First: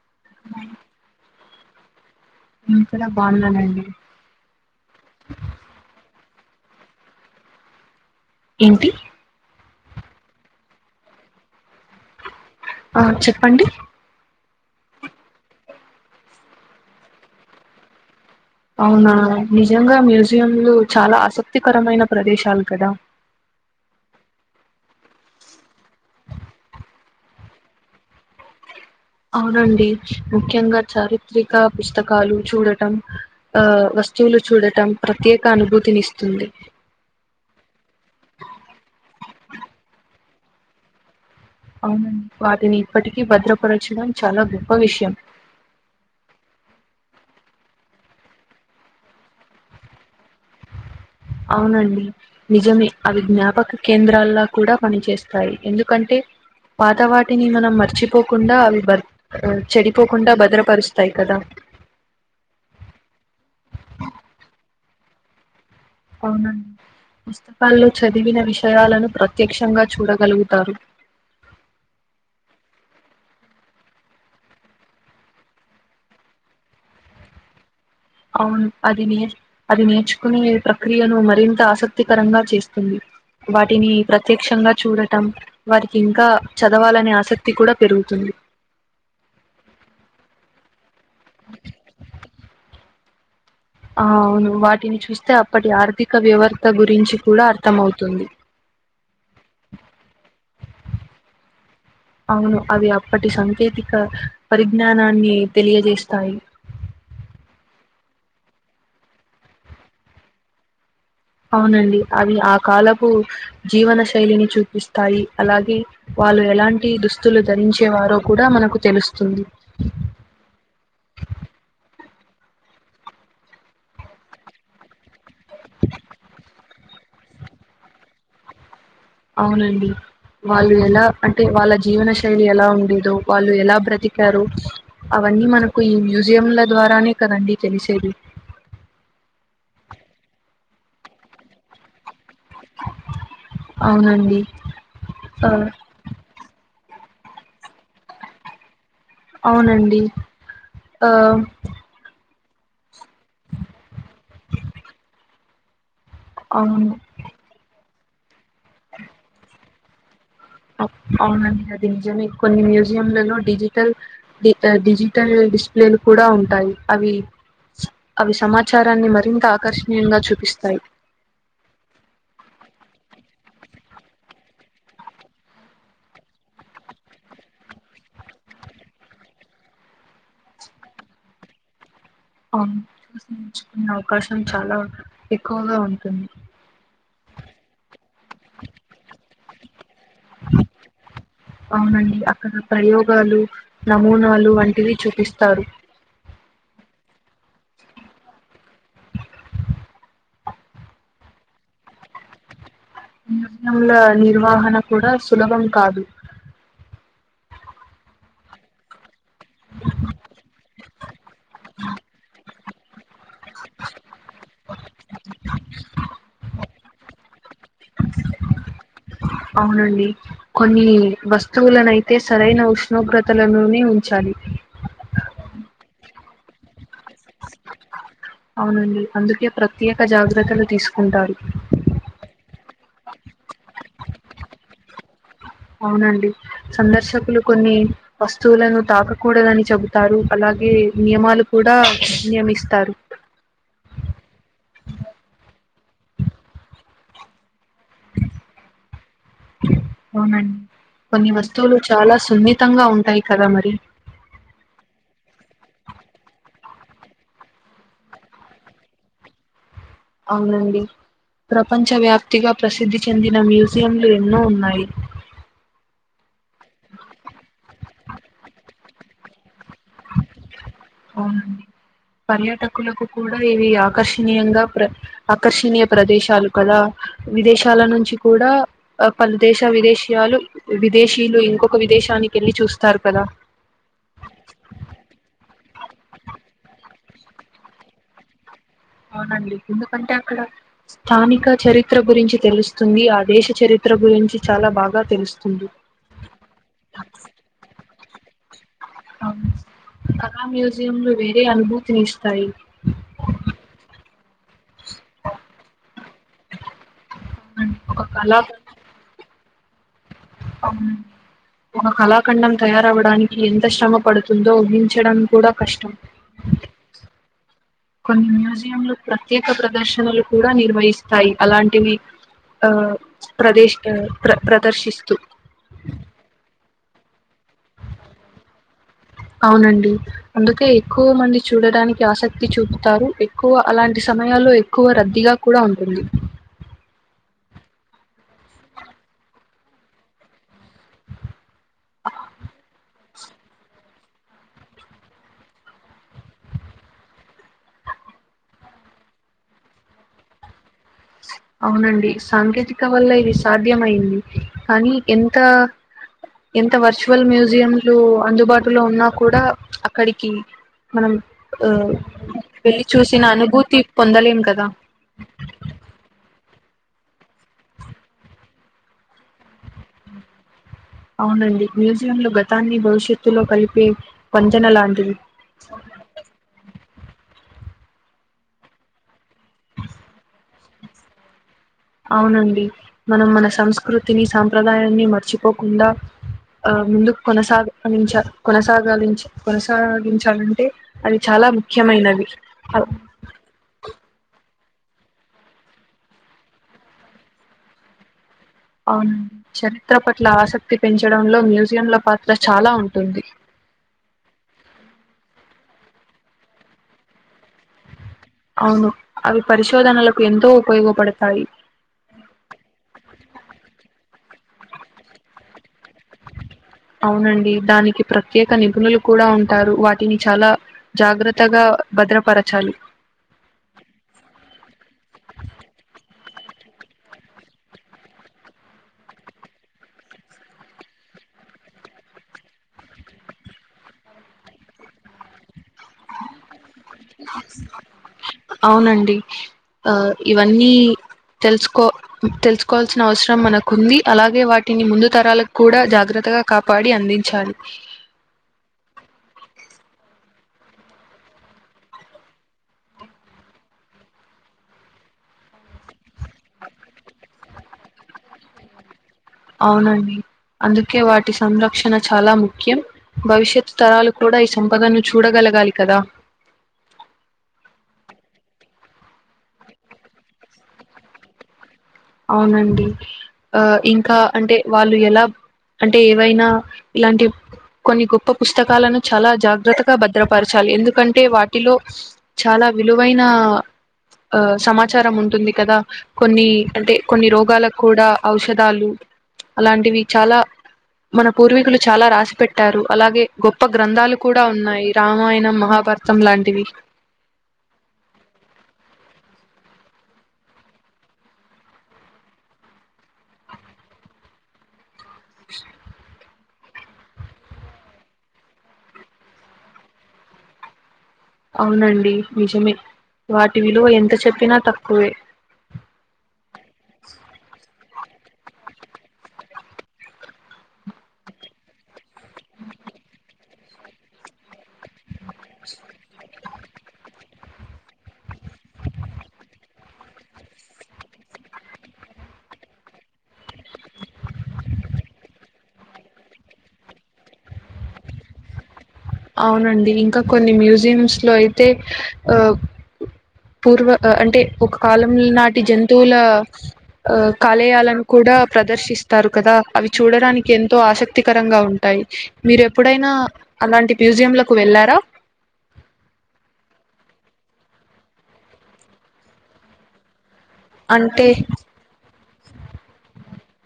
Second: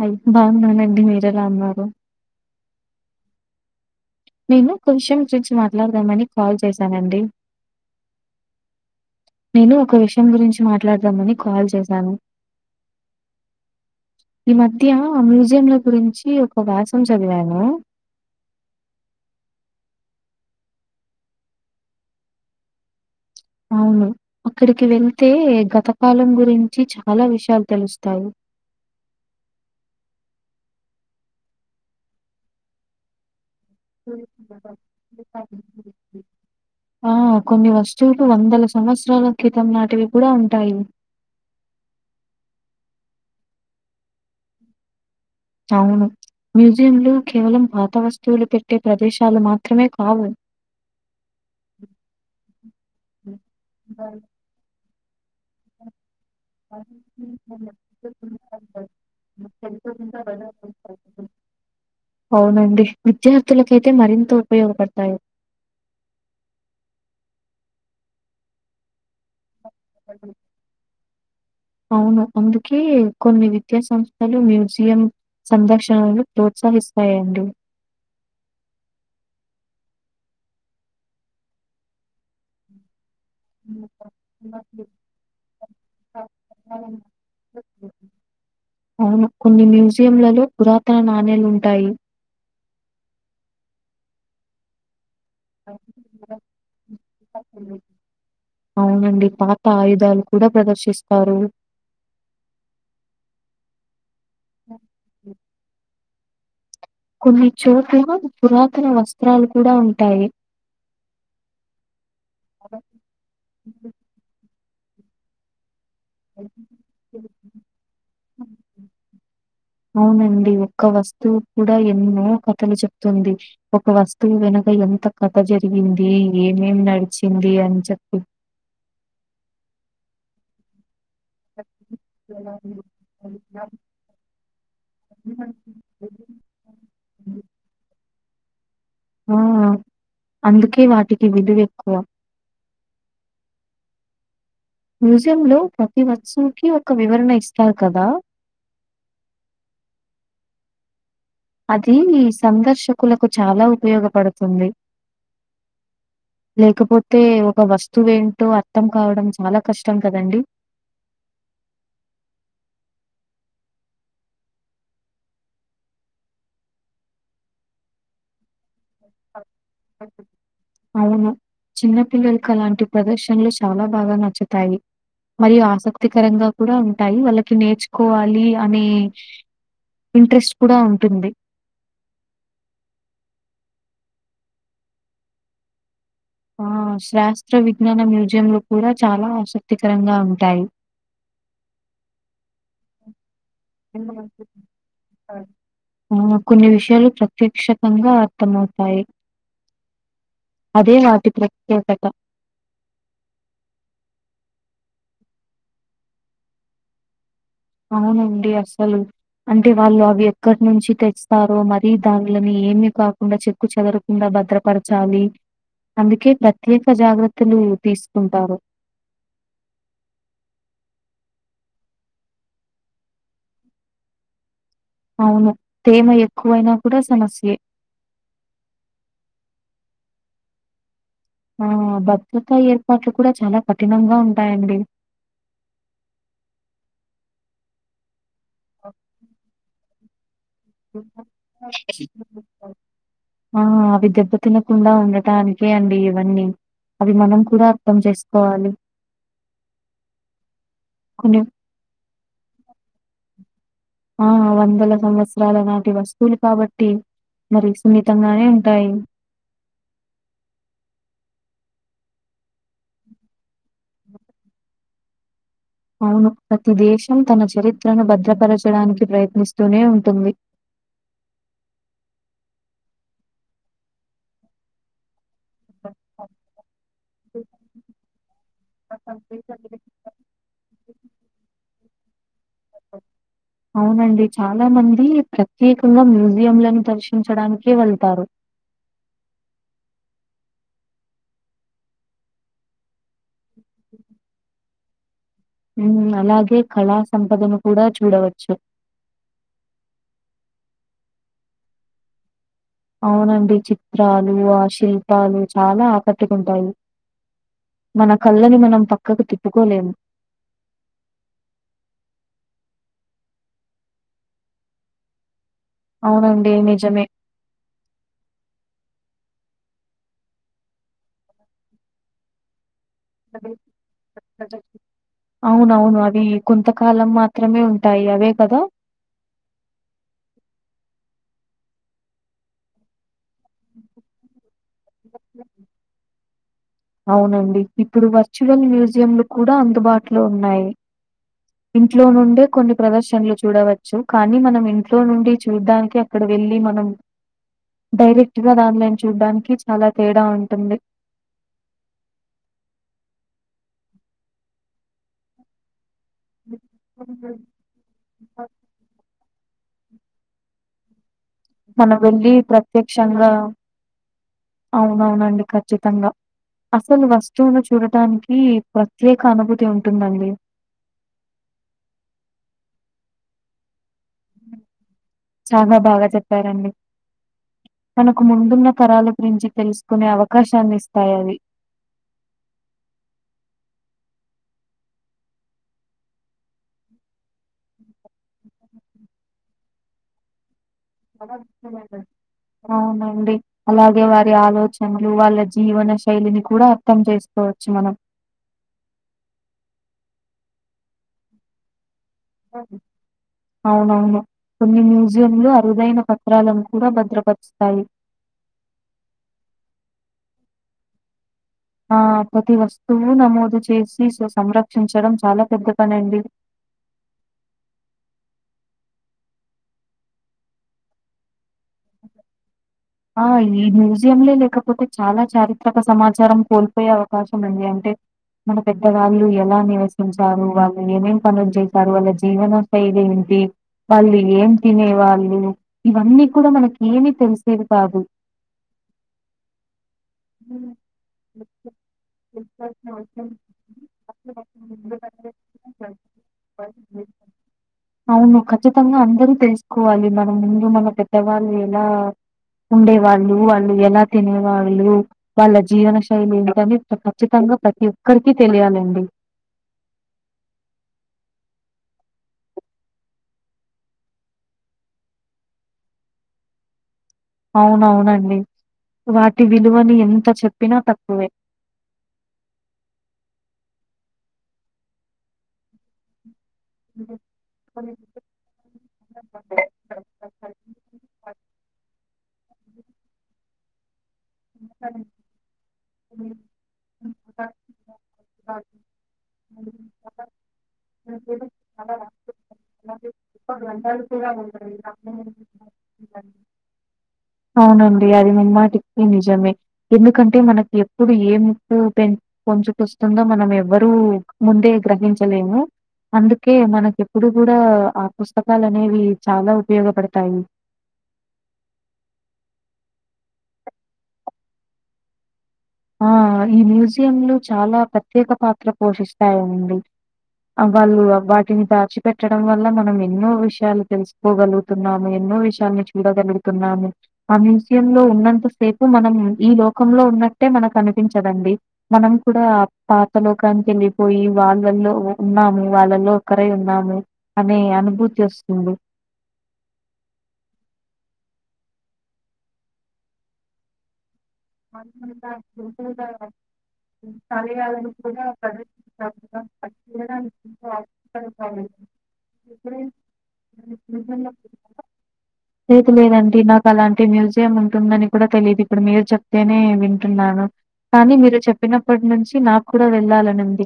Hi బాగున్నానండి మీరు ఎలా అన్నారు నిను కూడా బాగున్నానండి నేను కొంచెం ఒక విషయం గురించి మాట్లాడదామని కాల్ చేసానండి ఏంటి నేను ఒక విషయం గురించి మాట్లాడదామని కాల్ చేసా ఆ చెప్పండి ఈ మధ్య మ్యూజియం ల గురించి ఒక వ్యాసం చదివాను అవునా నిజంగా మ్యూజియంలు చాలా ఆసక్తికరమైన ప్రదేశాలు కదా అవును అక్కడికి వెళ్తే గత కాలం గురించి చాలా విషయాలు తెలుస్తాయి [inaudible] అవునండి ముఖ్యంగా చారిత్రిక పుస్తకాలు చూడటం ఆ వస్తువులు చూడటం ప్రత్యేక అనుభూతినిస్తుంది ఆ కొన్ని వస్తువులు వందల సంవత్సరాల క్రితం లాంటివి కూడా ఉంటాయి వాటిని ఇప్పటికీ భద్రపరచడం చాల గొప్ప విషయం అవును మ్యూజియంలు కేవలం పాత వస్తువులు పెట్టే ప్రదేశాలు మాత్రమే కావు అవునండి నిజమే అవి జ్ఞాపక కేంద్రాల్ల కూడ పని చేస్తాయి ఎందుకంటే పాత వాటిని మనం మర్చిపోకుండ అవి చెడిపోకుండా భద్రపరుచుతాయి కదా అవునండి విద్యార్థులకైతే మరింత ఉపయోగపడతాయి అవునండి పుస్తకాల్లో చదివిన విషయాలను ప్ర ప్రత్యక్షంగా చూడగలుగుతారు అవును అందుకే కొన్ని విద్యా సంస్థలు మ్యూజియం సందర్శనలు ప్రోత్ సహిస్తయండి అవును అది నేర్ అది నేర్చుకునే ప్రక్రియను మరింత ఆసక్తికరంగా చేస్తుంది వాటిని ప్రత్యక్షంగా చూడటం వారికి ఇంకా చదవాలనే ఆసక్తి కూడా పెరుగుతుంది కొన్ని మ్యూజియంలలో పురాతన నాణేలుంటాయి ఆ అవును వాటిని చూస్ అప్పటి ఆర్థిక వ్యవస్థ గురించి కూడాఅర్థమవుతుంది డి పాత ఆయుధాలు కూడ ప్రదర్శిస్తారు అవును అవి అప్పటి సాంకేతిక పరిజ్ఞానాన్ని తెలియజే తాయి కొన్ని చోటుల పురాతన వస్త్రాలు కూడ ఉంటాయి అవునండి అవి ఆ కాలపు జీవన శైలిని చూపిస్తాయి అలాగే వాళ్ళు ఎలాంటి దుస్తులు ధరించేవారో కూడ మనకు తెలుస్తుంది అవునండి. ఒక్క వస్తువు కూడ ఎన్నో కథలు చెప్తుంది ఒక వస్తువు వెనక ఎంత కథ జరిగింది ఏమేమి న చ్చింది అని చెప్పి అవునండి వాళ్ళు ఎలా అంటే వాళ్ళ జీవన శైలి ఎలా ఉండేదో వాళ్ళు ఎలా బ్రతికారు అవన్నీ మనకు ఈ మ్యూజియంల ద్వారానే కదండి తెలిసేది ఆ అందుకే వాటికి విలువ ఎక్కువ అవునండి ఆ మ్యూజియంలో ప్రతి వస్తువుకి ఒక వివరణ ఇస్తారు కదా అవునండి ఆ అది సందర్శకులకు చాల ఉపయోగపడుతుంది అవును లేకపోతే ఒక వస్తువెంటో అర్థం కావడం చాల కష్టం కదండి అ అవునండి అది నిజమే కొన్ని మ్యూజియంలలో డిజిటల్ డిజిటల్ డిస్ప్లేలు కూడ ఉంటాయి అవి అవి సమ అవును చిన్నపిల్లలకు అలాంటి ప్రదర్శనలు చాలా బాగ నచ్చుతాయి మరియు ఆసక్తికరంగా కూడ ఉంటాయి వాళ్ళకి నేర్చుకోవాలి అనే ఇంట్రెస్ట్ కూడ ఉంటుంది అవును చూసి నేర్చుకునే అవకాశం చాల ఎక్కువగ ఉంటుంది ఆ శాస్త్ర విజ్ఞాన మ్యూజియంలు కూడ చాలా ఆసక్తికరంగా ఉంటాయి అవునం ప్రయోగాలు వంటివి చూపిస్తారు అవును కొన్ని విషయాలు చెప్ ప్రక్షకంగా అర్థమవుతాయి. అదే వాటి ప్రత్యేకత. [inaudible] నల నిర్వహణ కూడా సులభం కాదు. అవునండి అసలు అంటే వాళ్ళు అవి ఎక్కడి నుంచి తెస్తారో, మరీ దానిలో మీ ఏమి కాకుండా చెక్కు చెదరకుండా భద్రపరచాలి. అందుకే ప్రత్యేక జాగ్రత్తలు తీసుకుంటారు. అవునండి కొన్ని వస్తువులనయితే సరైన ఉష్ణోగ్రతలలోనే ఉంచాలి. అవును. తేమ ఎక్కువైనా కూడా సమస్యే. అవునండి అందుకే ప్రత్యేక జాగ్రత్తలు తీసుకు ఆ భద్రతా ఏర్పాట్లు కూడా చాలా కఠినంగా ఉంటాయండి. అవునండి సందర్శకులు కొన్ని వస్తువులను తాకకూడదని చెబుతారు. అలాగే నియమాలు కూడా నియమిస్తారు. ఆ అవి దెబ్బ తినకుండా ఉండటానికే అండి ఇవన్నీ. అవి మనం కూడా అర్థం చేసుకోవాలి. అవునండి కొన్ని వస్తువులు చాలా సున్నితంగా ఉంటాయి కదా మరి. ఆ వందల సంవత్సరాల నాటి వస్తువులు కాబట్టి. మరి సున్నితంగానే ఉంటాయి. అవునండి ప్రపంచ వ్యాప్తిగా ప్రసిద్ధి చెందిన మ్యూ జియంలు ఎన్నో ఉన్నాయి. అవును ప్రతి దేశం తన చరిత్రను భద్రపరచడానికి ప్రయత్నిస్తూనే ఉంటుంది. అవునండి పర్యాటకులకు కూడా ఇవి ఆకర్షణీయంగా ప్ర ఆకర్షణీయ ప్రదేశాలు కదా. విదేశాల నుంచి కూడా పలు దేశ విదేశీయ వాల్లు విదేశీలు ఇంకొక విదేశాని అవునండి చాలా మంది ప్ర త్యేకంగా మ్యూజియంలను దర్శించడానికే వెళ్తారు. అవునండి ఎందుకంటే అక్కడ స్థానిక చరిత్ర గురించి తెలుస్తుంది. ఆ దేశ చరిత్ర గురించి చాలా బాగా తెలుసు ఉ అలాగే కళా సంపదను కూడా చూడవచ్చు. అవును కళా మ్యూజియంలు వేరే అనుభూతిని ఇస్తాయి. అవునండి చిత్రాలు, ఆ శిల్పాలు చాలా ఆకట్టుకుంటాయి. అవునండి, ఒక మన కళా కళ్ళని మనం పక్కకు తిప్పుకోలేము. అవును ఒక కళాఖండం తయారవడానికి ఎంత శ్రమ పడుతుందో ఊహించడం కూడా కష్టం అవునండి నిజమే. కొన్ని మ్యూజియంలు ప్రత్యేక ప్రదర్శనలు కూడా నిర్వహిస్తాయి అలాంటివి. ఆ ప్రదేశ్ ఆ, ప్ర ప్రదర్శిస్తూ అవునవును అది కొంతకాలం మా అవునండి అందుకే ఎక్కువ మంది చూడడానికి ఆసక్తి చూపుతారు. ఎ క్కువ అలాంటి సమయాల్లో ఎక్కువ రద్దీగా కూడా ఉంటుంది. అవునండి ఇప్పుడు వర్చువల్ మ్యూజియంలు కూడా అందుబాటులో ఉన్నాయి. ఇంట్లో నుండే కొన్ని ప్రదర్శనలు చూడవచ్చు. కానీ మనం ఇంట్లో నుండి చూడడానికి, అక్కడ వెళ్ళి ళ్ళిమనం డైరెక్ట్ గా దాన్లలని చూడ్డానికి చాలా తేడా ఉంటుంది. అవునండి సాంకేతిక వల్ల ఇది సాధ్యమయింది కానీ ఎంత ఎంత వర్చువల్ మ్యూజియంలు అందుబాటులో ఉన్న కు కూడా అక్కడికి మనం ఆహ్, మనం వెళ్ళి వెళ్లి చూసిన ప్రత్యక్షంగా అనుభూతి పొందలేం కదా! అవునవునండి క కచ్చితంగా అసలు వస్తువును చూడటానికి ప్రత్యేక అనుభూతి ఉంటుందండి అవునండి మ్యూజియం లో గతాన్ని భవిష్యత్తులో కలిపే వంతెన లాంటివి. చానా బాగా చెప్పారండి తనకు ముందున్న తరాల గురించి తెలుసుకునే అవకాశాన్ని ఇస్తాయవి అవునండి మనం మన సంస్కృతిని సాంప్రదాయాన్ని మర్చిపోకుండా ఆ ముందు కొనసాగించ కొనసాగాలి కొనసాగించాలంటే అది చాలా ముఖ్యమైనవి అవునండి అలాగే వ ఆలోచనలు వాళ్ళ జీవన శైలిని కూడా అర్థం చేసుకోవచ్చు మనం అవునండి చరిత్ర పట్ల ఆసక్తి పెంచడంలో మ్యూజియం ల పాత్ అవునవును కొన్ని మ్యూజియంలు అరుదైన పత్రాలను కూడా భద్రపరుస్తాయి అవును అవి పరిశోధనలకు ఎంతో ఉపయోగపడతాయి ఆ ప్రతి వస్తువు నమోదు చేసి సంరక్షించడం చాలా పెద్ద పనండి. అవునండి దానికి ప్రత్యేక నిపుణులు కూడా ఉంటారు వాటిని చాలా జాగ్రత్తగా భద్రపరచాలి ఆ ఈ మ్యూజియంలే లేకపోతే చాలా చారిత్రక సమాచారం కోల్పోయే అవకాశం ఉంది అంటే మన పెద్దవాళ్ళు ఎలా నివసించారు వాళ్ళు ఏమేం పనులు చేశారు వాళ్ళ జీవన శైలి ఏంటి వాళ్ళు ఏం తినేవాళ్ళు ఇవన్నీ కూడా మనకి ఏమి తెలిసేవి కాదు అవునండి ఆ ఇవన్నీ తెలుసుకో తెలుసుకోవాల్సిన అవసరం మనకుంది అలాగే వాటిని ముందు తరాలకు కూడా జాగ్ర త్తగా కాపాడి అందించాలి అవును ఖచ్చితంగా అందరూ తెలుసుకోవాలి మనం ముందు మన పెద్దవాళ్ళు ఎలా ఉండే వాళ్ళు వాళ్ళు ఎలా తినే వాళ్ళు వాళ్ళ జీవన శైలి ఏంటని చ్చితంగా ప్రతి ఒక్కరికి తెలియాలండి అవునండి అందుకే వాటి సంరక్షణ చాలా ముఖ్యం భవిష్యత్ తరాలు కూడా ఈ సంపదను చూడగల గలికదా అవునవునండి వాటి విలువని ఎంత చెప్పినా తక్కువే అవునండి ఆ ఇంకా అంటే వాళ్ళు ఎలా అంటే ఏవైనా ఇలాంటి కొన్ని గొప్ప పుస్తకాలను చాలా జాగ్రత్తగా భద్రపరచాలి ఎందుకంటే వాటిలో చాలా విలువైన ఆ సమాచారం ఉంటుంది కదా కొన్ని అంటే కొన్ని రోగాలకు కూడా ఔషధాలు అలాంటివి చాలా మన పూర్వీకులు చాలా రాసి పెట్టారు అలాగే గొప్ప గ్రంథాలు కూడా ఉన్నాయి రామాయణం మహా భర్తం లాంటివి అవునండి అది ముమ్మాటికి నిజమే ఎందుకంటే మనకి ఎప్పుడు ఎముప్పు పెం పంచుకొస్తుందో మనం ఎవ్వరూ ముందే గ్రహించలేము అందు ఓకే మనకి ఎప్పుడు కూడా ఆ పుస్తకాలు అనేవి చాలా ఉపయోగపడతాయి అవునండి నిజమే వాటి విలువ ఎంత చెప్పినా తక్కువే ఆ ఈ మ్యూజియంలు చాలా పెద్ద ప్రత్యేక పాత్ర పోషిస్తాయిండి వాళ్ళు వాటిని దాచి పెట్టడం వల్ల మనం ఎన్నో విషయాలు తెలుసుకోగలుగుతున్నాము ఎన్నో విషయాలని చూడగలుగు తునము ఆ మ్యూజియం లో ఉన్నంత సేపు మనం ఈ లోకంలో ఉన్న మనకి అనిపించదండి మనం కూడా పాత లోకానికి వెళ్ళిపోయి వాళ్ళలో ఉ వాళ్ళలో ఒకరై ఉన్నాము అనే అనుభూతి వస్తుంది అవునండి ఇంకా కొన్ని మ్యూజియంమ్స్ లో అయితే ఆ పూర్వ అంటే ఒక కాలం నాటి జంతువుల కాలేయాలను కూడా ప్రదర్శిస్త స్తారు కదా అవి చూడడానికి ఎంతో ఆసక్తికరంగా ఉంటాయి మీరు ఎప్పుడైనా అలాంటి అ మ్యూజియంలకు వెళ్ళారా లేదులేదండీ నాకు అలాంటి మ్యూజి ఉంటుందని కూడా తెలిదు ఇప్పుడు మీరు చెప్తేనే వింటున్నాను కానీ అంటే మీరు చెప్పినప్పటి నుంచి నాకు కూడా వెళ్ళాలని ఉంది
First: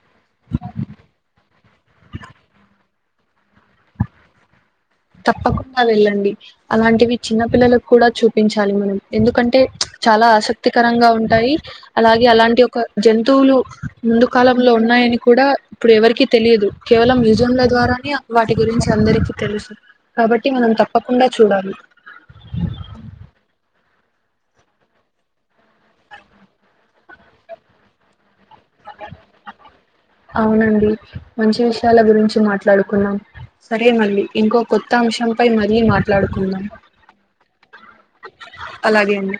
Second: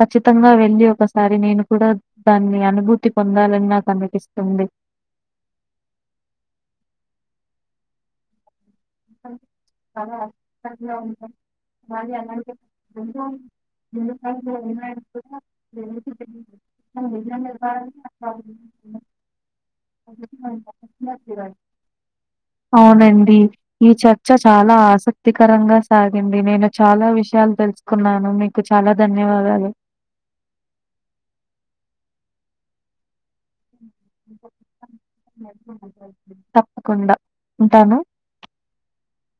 ఖచ్చితంగా వెళ్ళి ఒకసారి నేను కూడా దాన్ని అనుభూతి తి పొందాలని నాకు అనిపిస్తుంది తప్పకుండా వెళ్ళండి అలాంటివి చిన్న పిల్లలకు కూడా చూపించ మన ఎందుకంటే చాలా ఆసక్తికరంగా ఉంటాయి అలాగే అలాంటి ఒక జంతువులు ముందు కాలంలో ఉన్నాయని కూడా ఇప్పుడు ఎవరికీ తెలిదు కేవలం మ్యూజియంల ద్వారానే వాటి గురించి అందరికీ తెలుసు కాబట్టి మనం తప్పకుండా చూడాలి అవునండి. ఈ చర్చ చాలా ఆసక్తికరంగా సాగింది నేను చాలా విషయాలు తెలుసుకున్నాను మీకు చాలా ధన్యవాదాలు. అవునండి మంచి విషయాల గురించి మాట్లాడుకున్నాం సరే మళ్ళీ ఇంకో కొత్త అంశంపై మరీ మాట్లాడుకుందాం తప్పకుండా. ఉంటాను. అలాగే అండి